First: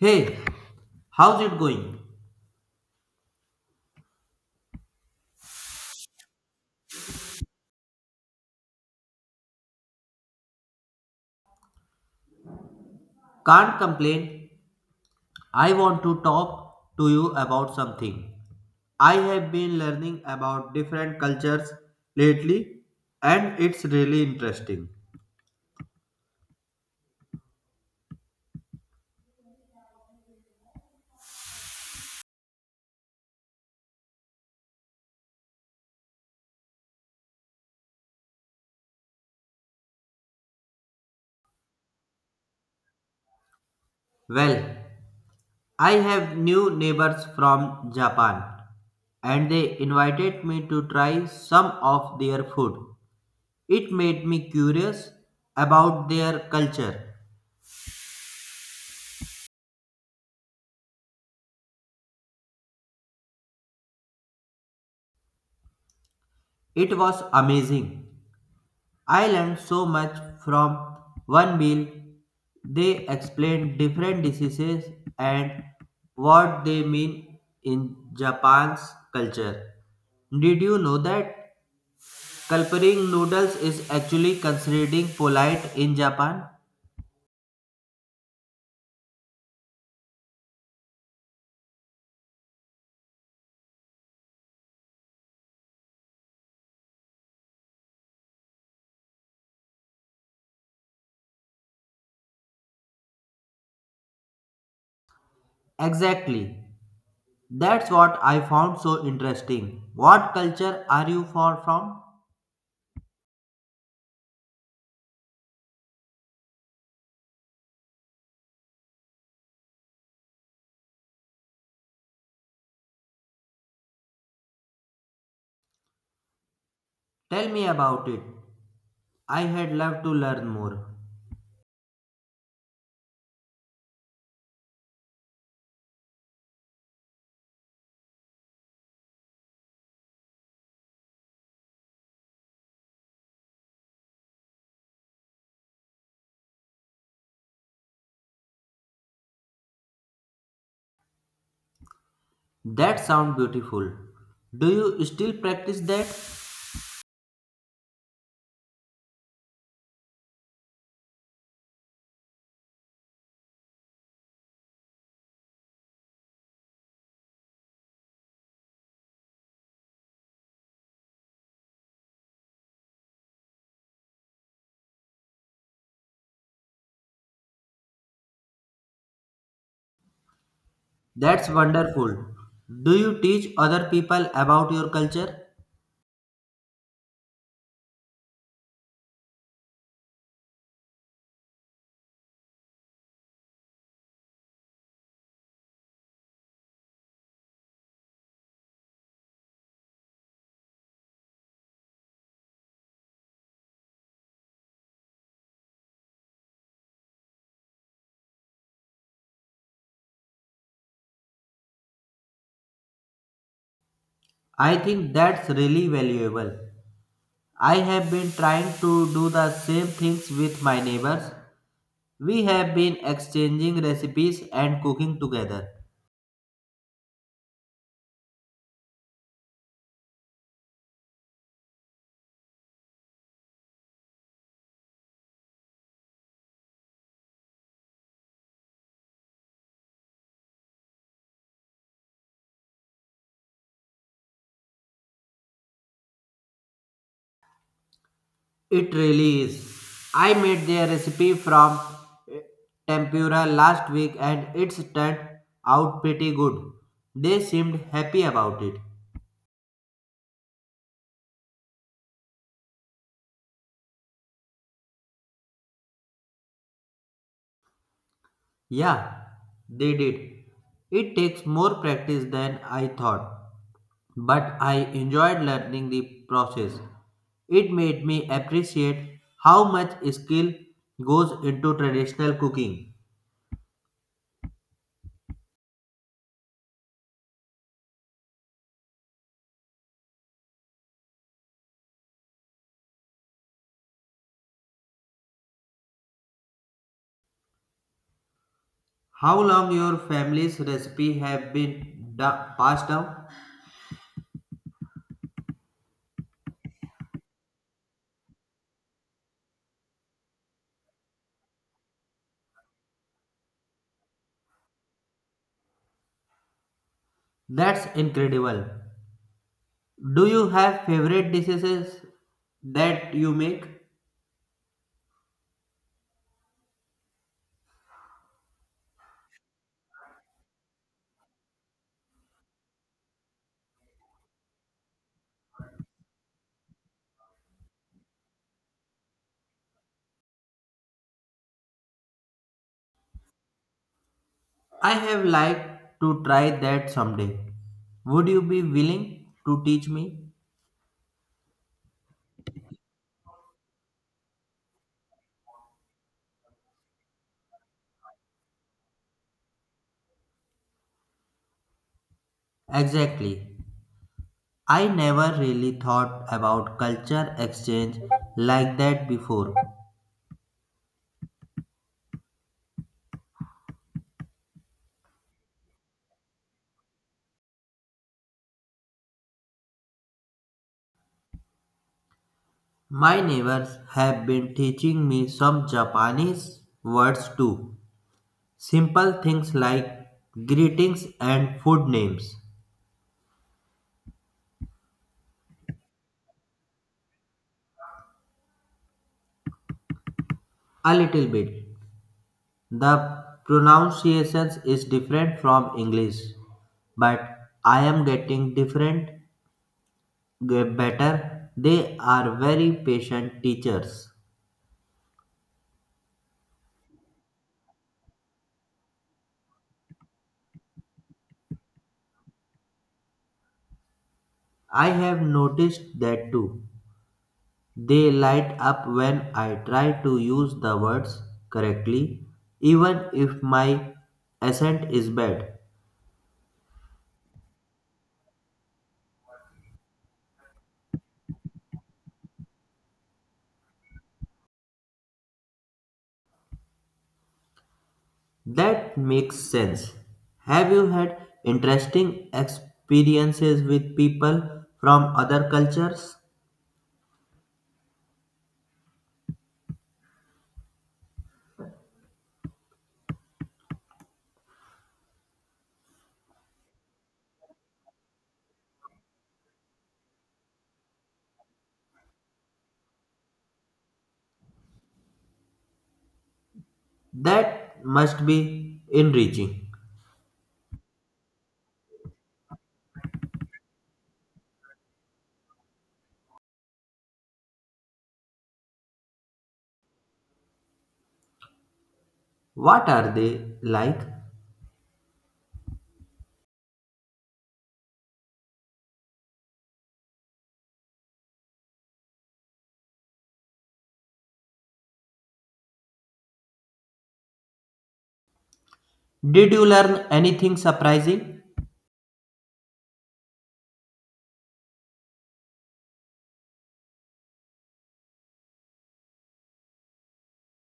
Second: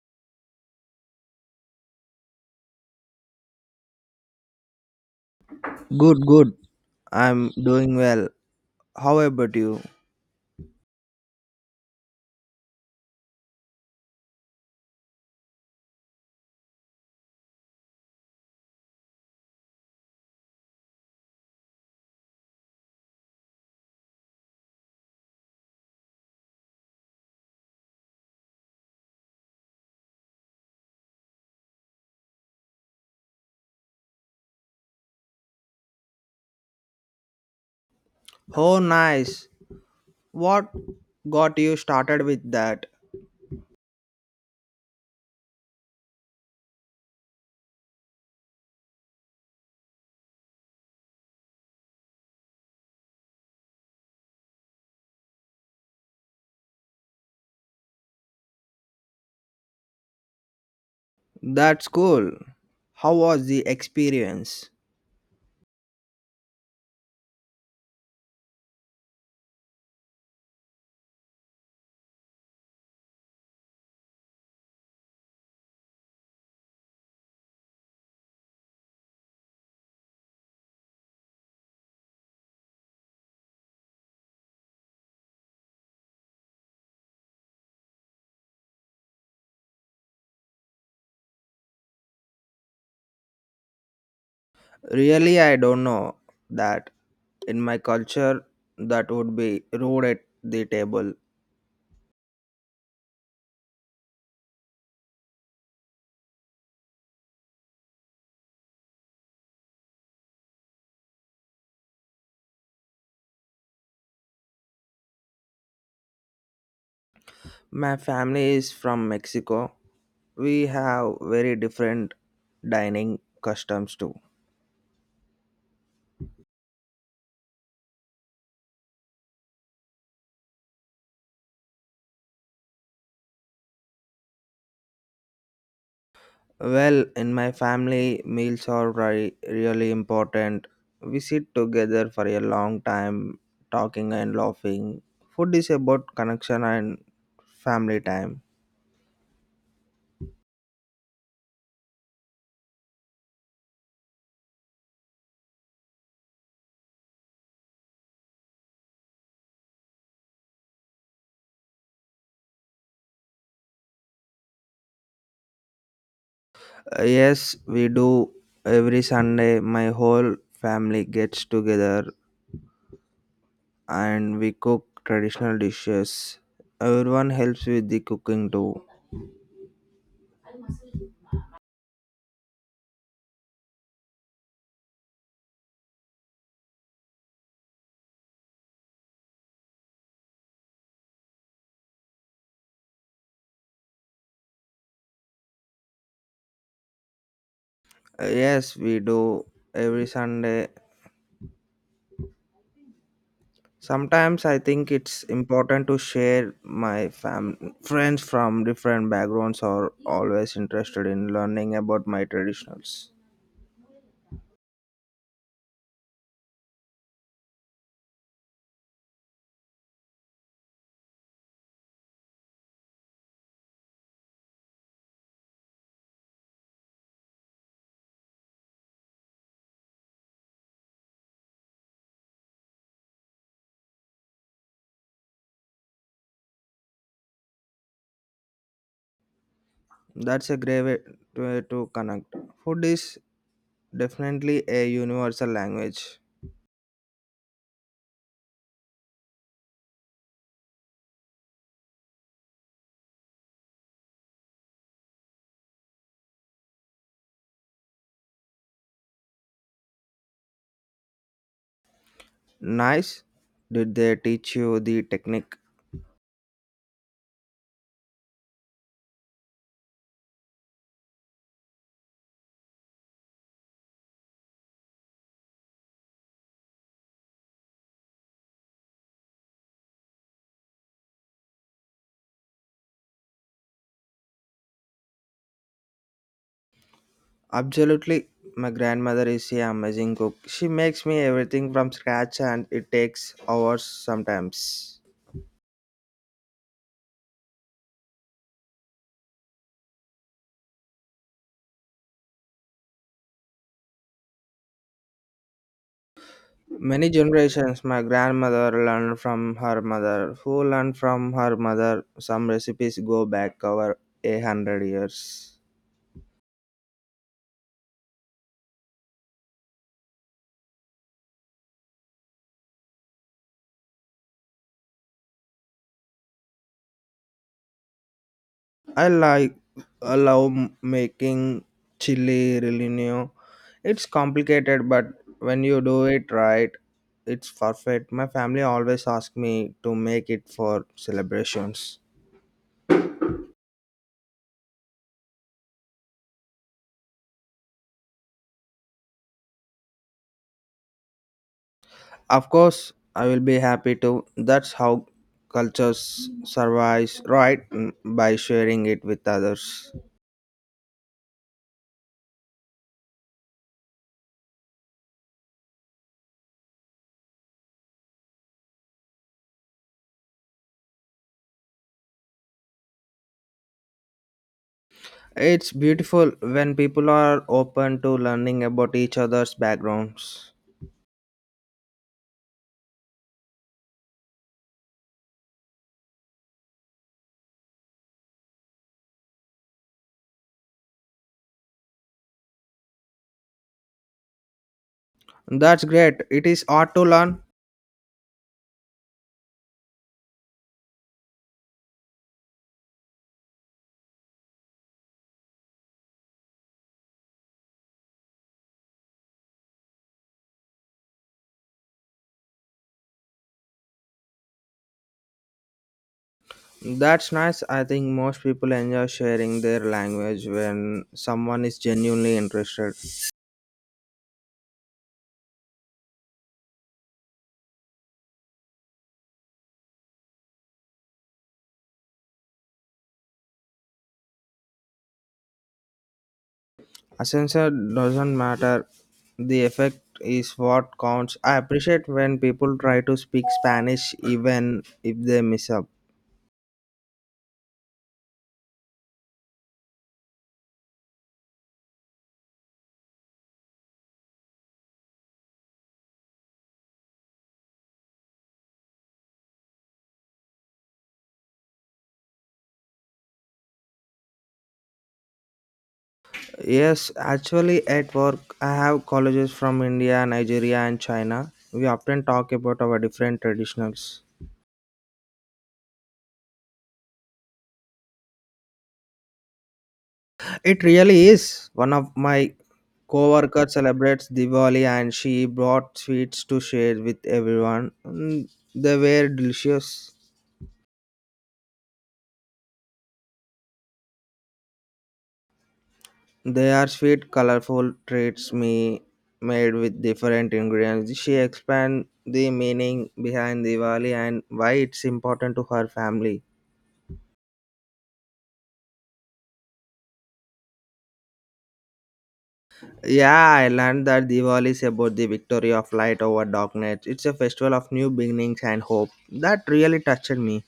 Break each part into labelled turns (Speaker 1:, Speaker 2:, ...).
Speaker 1: Hey, how's it going?
Speaker 2: Good, good. I'm doing well. How about you?
Speaker 1: Can't complain. I want to talk to you about something. I have been learning about different cultures lately and it's really interesting.
Speaker 2: Oh, nice. What got you started with that?
Speaker 1: Well, I have new neighbors from Japan and they invited me to try some of their food. It made me curious about their culture.
Speaker 2: That's cool. How was the experience?
Speaker 1: It was amazing. I learned so much from one meal. They explained different diseases and what they mean in Japan's culture. Did you know that culpering noodles is actually considered polite in Japan?
Speaker 2: Really, I don't know that. In my culture, that would be rude at the table.
Speaker 1: Exactly. That's what I found so interesting. What culture are you far from?
Speaker 2: My family is from Mexico. We have very different dining customs too.
Speaker 1: Tell me about it. I had loved to learn more.
Speaker 2: Well, in my family, meals are really important. We sit together for a long time, talking and laughing. Food is about connection and family time.
Speaker 1: That sounds beautiful. Do you still practice that?
Speaker 2: Yes, we do. Every Sunday, my whole family gets together and we cook traditional dishes. Everyone helps with the cooking too.
Speaker 1: That's wonderful. Do you teach other people about your culture?
Speaker 2: Yes, we do. Every Sunday, sometimes I think it's important to share my friends from different backgrounds are always interested in learning about my traditionals.
Speaker 1: I think that's really valuable. I have been trying to do the same things with my neighbors. We have been exchanging recipes and cooking together.
Speaker 2: That's a great way to connect. Food is definitely a universal language.
Speaker 1: It really is. I made their recipe from eh, tempura last week and it's turned out pretty good. They seemed happy about it.
Speaker 2: Nice. Did they teach you the technique?
Speaker 1: Yeah, they did. It takes more practice than I thought, but I enjoyed learning the process. It made me appreciate how much skill goes into traditional cooking.
Speaker 2: Absolutely. My grandmother is an amazing cook. She makes me everything from scratch and it takes hours sometimes.
Speaker 1: How long your family's recipe have been passed down?
Speaker 2: Many generations, my grandmother learned from her mother, who learned from her mother. Some recipes go back over a hundred years.
Speaker 1: That's incredible. Do you have favorite dishes that you make?
Speaker 2: I like, I love making chili relino. It's complicated, but when you do it right, it's perfect. My family always ask me to make it for celebrations.
Speaker 1: I have liked to try that someday. Would you be willing to teach me?
Speaker 2: Of course, I will be happy to. That's how cultures survives, right? By sharing it with others.
Speaker 1: Exactly. I never really thought about culture exchange like that before.
Speaker 2: It's beautiful when people are open to learning about each other's backgrounds.
Speaker 1: My neighbors have been teaching me some Japanese words too. Simple things like greetings and food names.
Speaker 2: That's great. It is hard to learn.
Speaker 1: A little bit. The pronunciations is different from English, but I am getting better. They are very patient teachers.
Speaker 2: That's nice. I think most people enjoy sharing their language when someone is genuinely interested.
Speaker 1: I have noticed that too. They light up when I try to use the words correctly, even if my accent is bad.
Speaker 2: Ascensor doesn't matter. The effect is what counts. I appreciate when people try to speak Spanish even if they mess up.
Speaker 1: That makes sense. Have you had interesting experiences with people from other cultures?
Speaker 2: Yes, actually, at work, I have colleagues from India, Nigeria, and China. We often talk about our different traditionals.
Speaker 1: That must be enriching.
Speaker 2: It really is. One of my co-worker celebrates Diwali and she brought sweets to share with everyone. They were delicious.
Speaker 1: What are they like?
Speaker 2: They are sweet, colorful treats me made with different ingredients. She explained the meaning behind Diwali and why it's important to her family.
Speaker 1: Did you learn anything surprising?
Speaker 2: Yeah, I learned that Diwali is about the victory of light over darkness. It's a festival of new beginnings and hope. That really touched me.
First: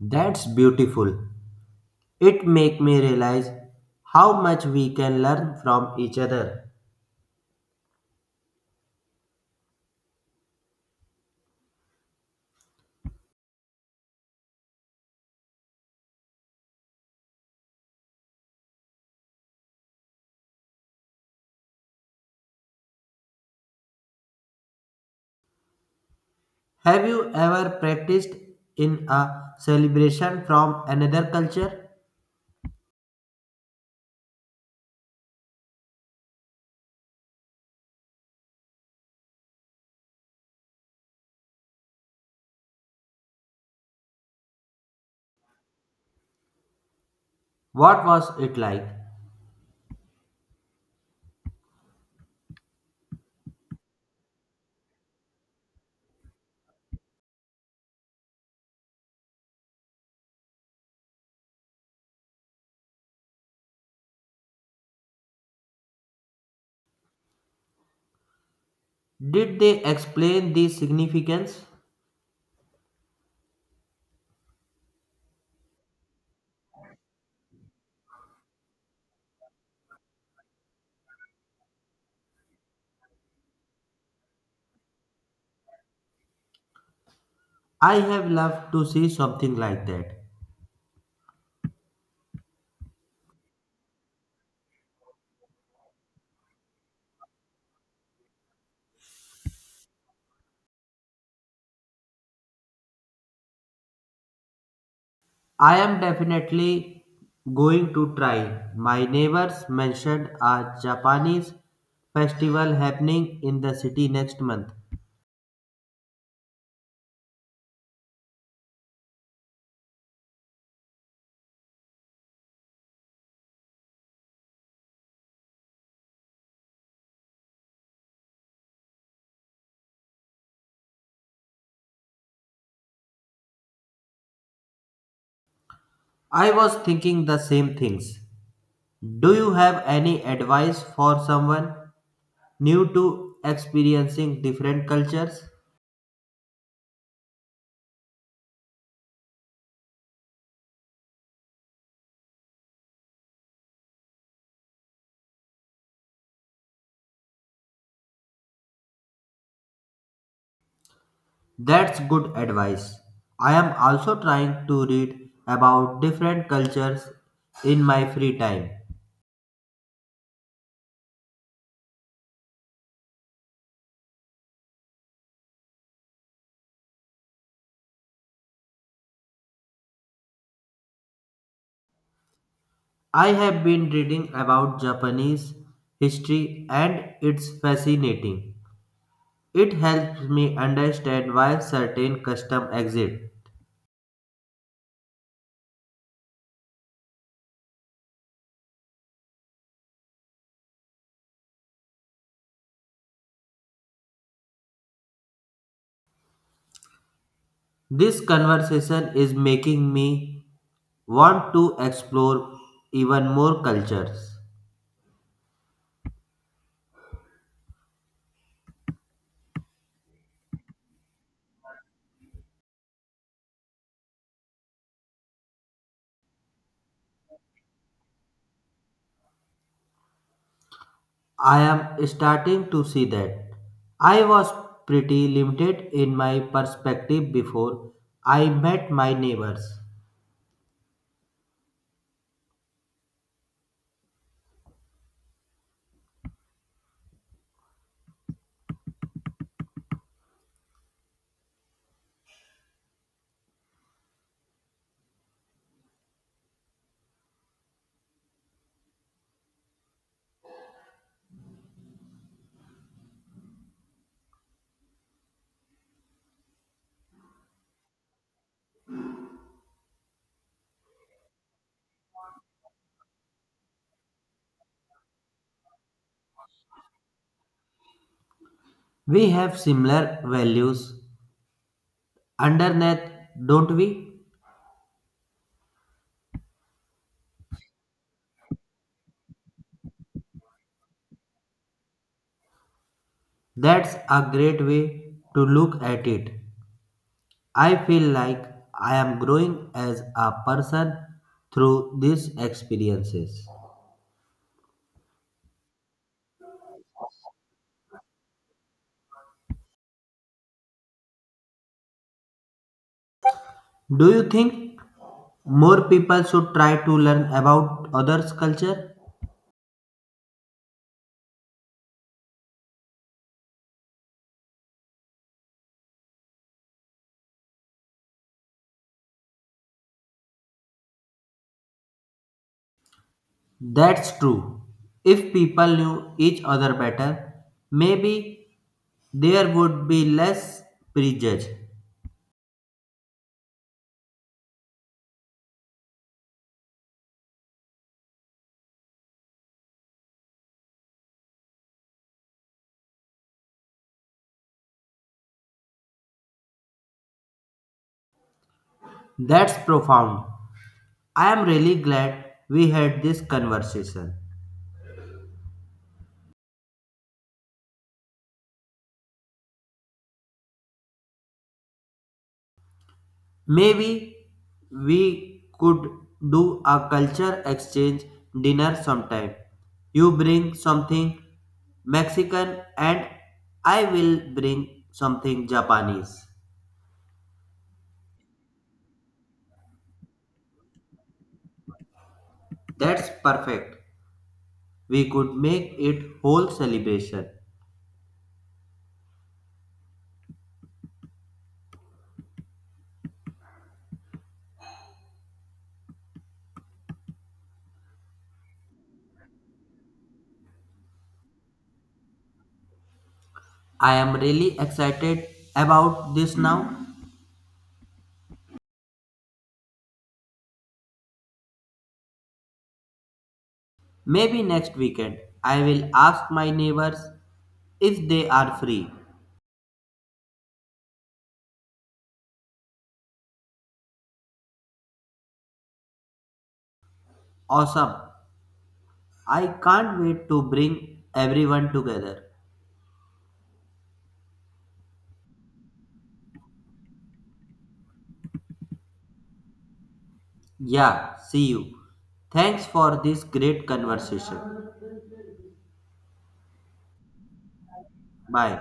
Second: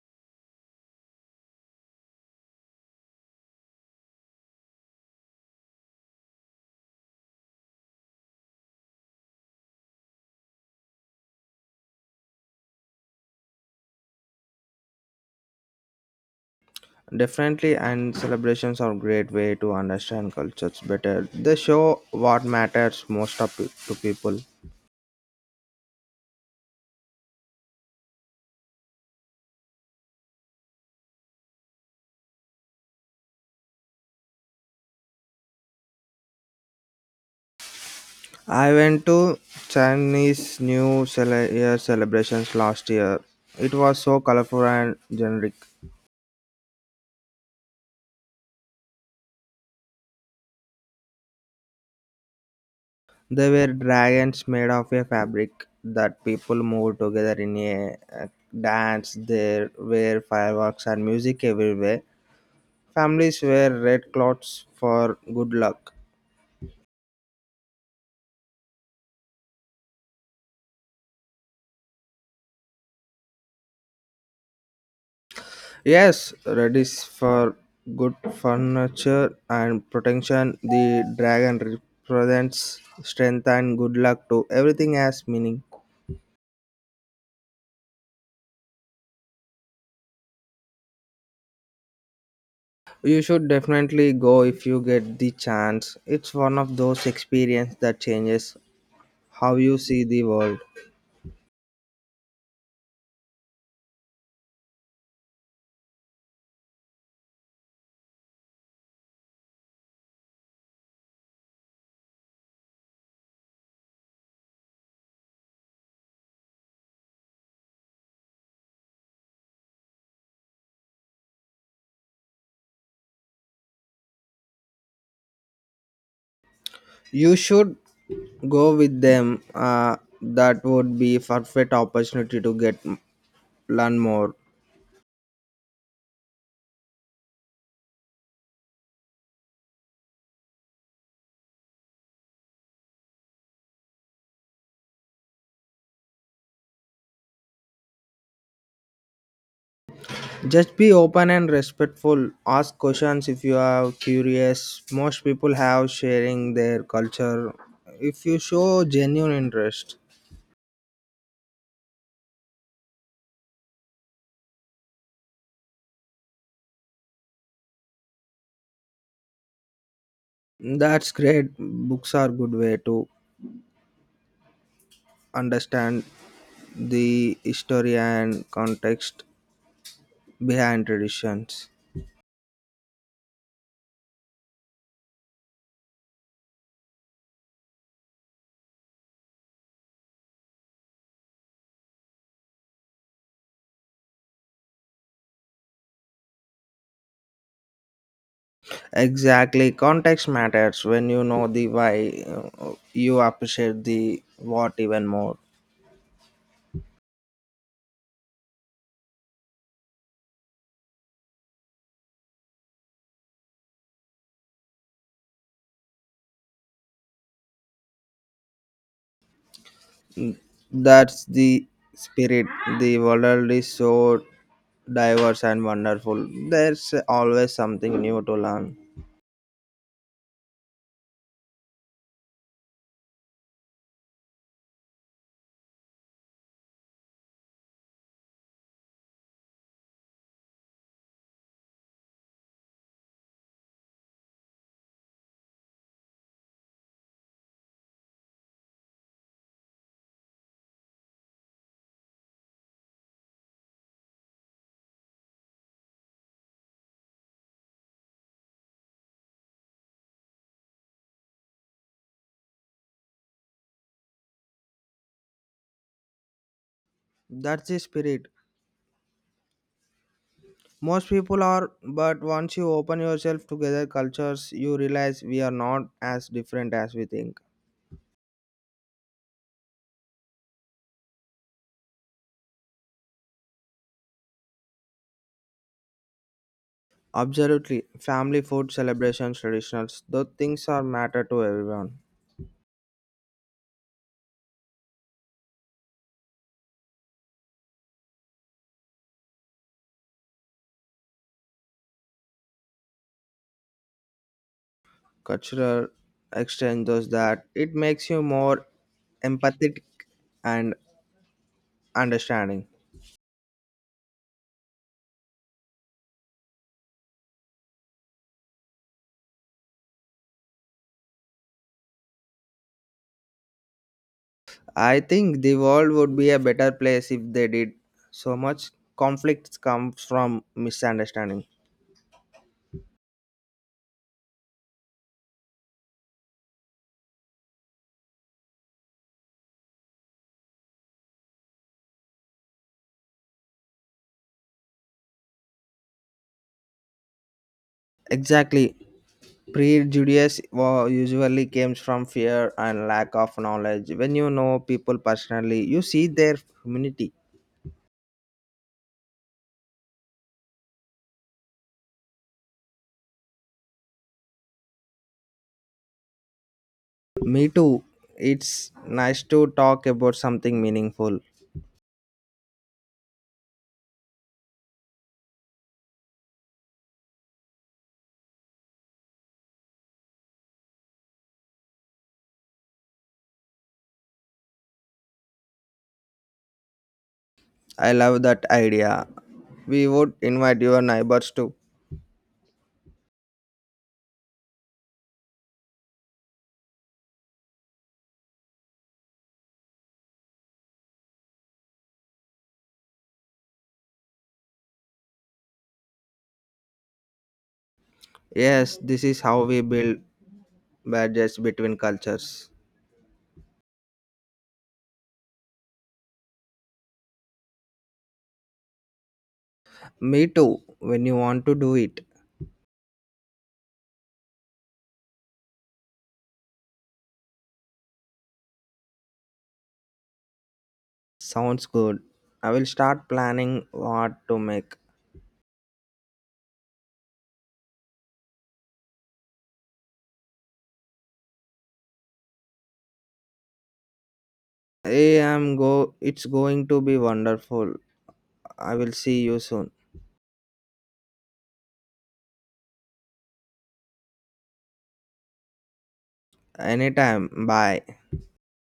Speaker 1: That's beautiful. It make me realize how much we can learn from each other.
Speaker 2: Definitely, and celebrations are a great way to understand cultures better. They show what matters most of, to people.
Speaker 1: Have you ever practiced in a celebration from another culture?
Speaker 2: I went to Chinese New Year celebrations last year. It was so colorful and generic.
Speaker 1: What was it like?
Speaker 2: There were dragons made of a fabric that people moved together in a dance. There were fireworks and music everywhere. Families wear red cloths for good luck.
Speaker 1: Did they explain the significance?
Speaker 2: Yes, red is for good furniture and protection. The dragon represents strength and good luck too. Everything has meaning.
Speaker 1: I have loved to see something like that.
Speaker 2: You should definitely go if you get the chance. It's one of those experiences that changes how you see the world.
Speaker 1: I am definitely going to try. My neighbors mentioned a Japanese festival happening in the city next month.
Speaker 2: You should go with them. That would be a perfect opportunity to get learn more.
Speaker 1: I was thinking the same things. Do you have any advice for someone new to experiencing different cultures?
Speaker 2: Just be open and respectful. Ask questions if you are curious. Most people have sharing their culture. If you show genuine interest,
Speaker 1: That's good advice. I am also trying to read about different cultures in my free time.
Speaker 2: that's great. Books are good way to understand the history and context behind traditions.
Speaker 1: I have been reading about Japanese history and it's fascinating. It helps me understand why certain customs exist.
Speaker 2: Exactly, context matters. When you know the why, you appreciate the what even more.
Speaker 1: This conversation is making me want to explore even more cultures.
Speaker 2: That's the spirit. The world is so diverse and wonderful. There's always something new to learn.
Speaker 1: I am starting to see that I was pretty limited in my perspective before I met my neighbors.
Speaker 2: That's the spirit. Most people are, but once you open yourself together cultures you realize we are not as different as we think.
Speaker 1: We have similar values underneath, don't we?
Speaker 2: Absolutely. Family food, celebrations, traditionals, those things are matter to everyone.
Speaker 1: That's a great way to look at it. I feel like I am growing as a person through these experiences.
Speaker 2: Cultural exchange does that. It makes you more empathetic and understanding.
Speaker 1: Do you think more people should try to learn about others' culture?
Speaker 2: I think the world would be a better place if they did. So much conflict comes from misunderstanding.
Speaker 1: That's true. If people knew each other better, maybe there would be less prejudice.
Speaker 2: Exactly. Prejudice usually comes from fear and lack of knowledge. When you know people personally, you see their humanity.
Speaker 1: That's profound. I am really glad we had this conversation.
Speaker 2: Me too. It's nice to talk about something meaningful.
Speaker 1: Maybe we could do a culture exchange dinner sometime. You bring something Mexican and I will bring something Japanese.
Speaker 2: I love that idea. We would invite your neighbors too.
Speaker 1: That's perfect. We could make it whole celebration.
Speaker 2: Yes, this is how we build bridges between cultures.
Speaker 1: I am really excited about this now.
Speaker 2: Me too, when you want to do it.
Speaker 1: Maybe next weekend I will ask my neighbors if they are free.
Speaker 2: Sounds good. I will start planning what to make.
Speaker 1: Awesome. I can't wait to bring everyone together.
Speaker 2: I am go It's going to be wonderful. I will see you soon.
Speaker 1: Yeah, see you. Thanks for this great conversation.
Speaker 2: Anytime. Bye.
Speaker 1: Bye.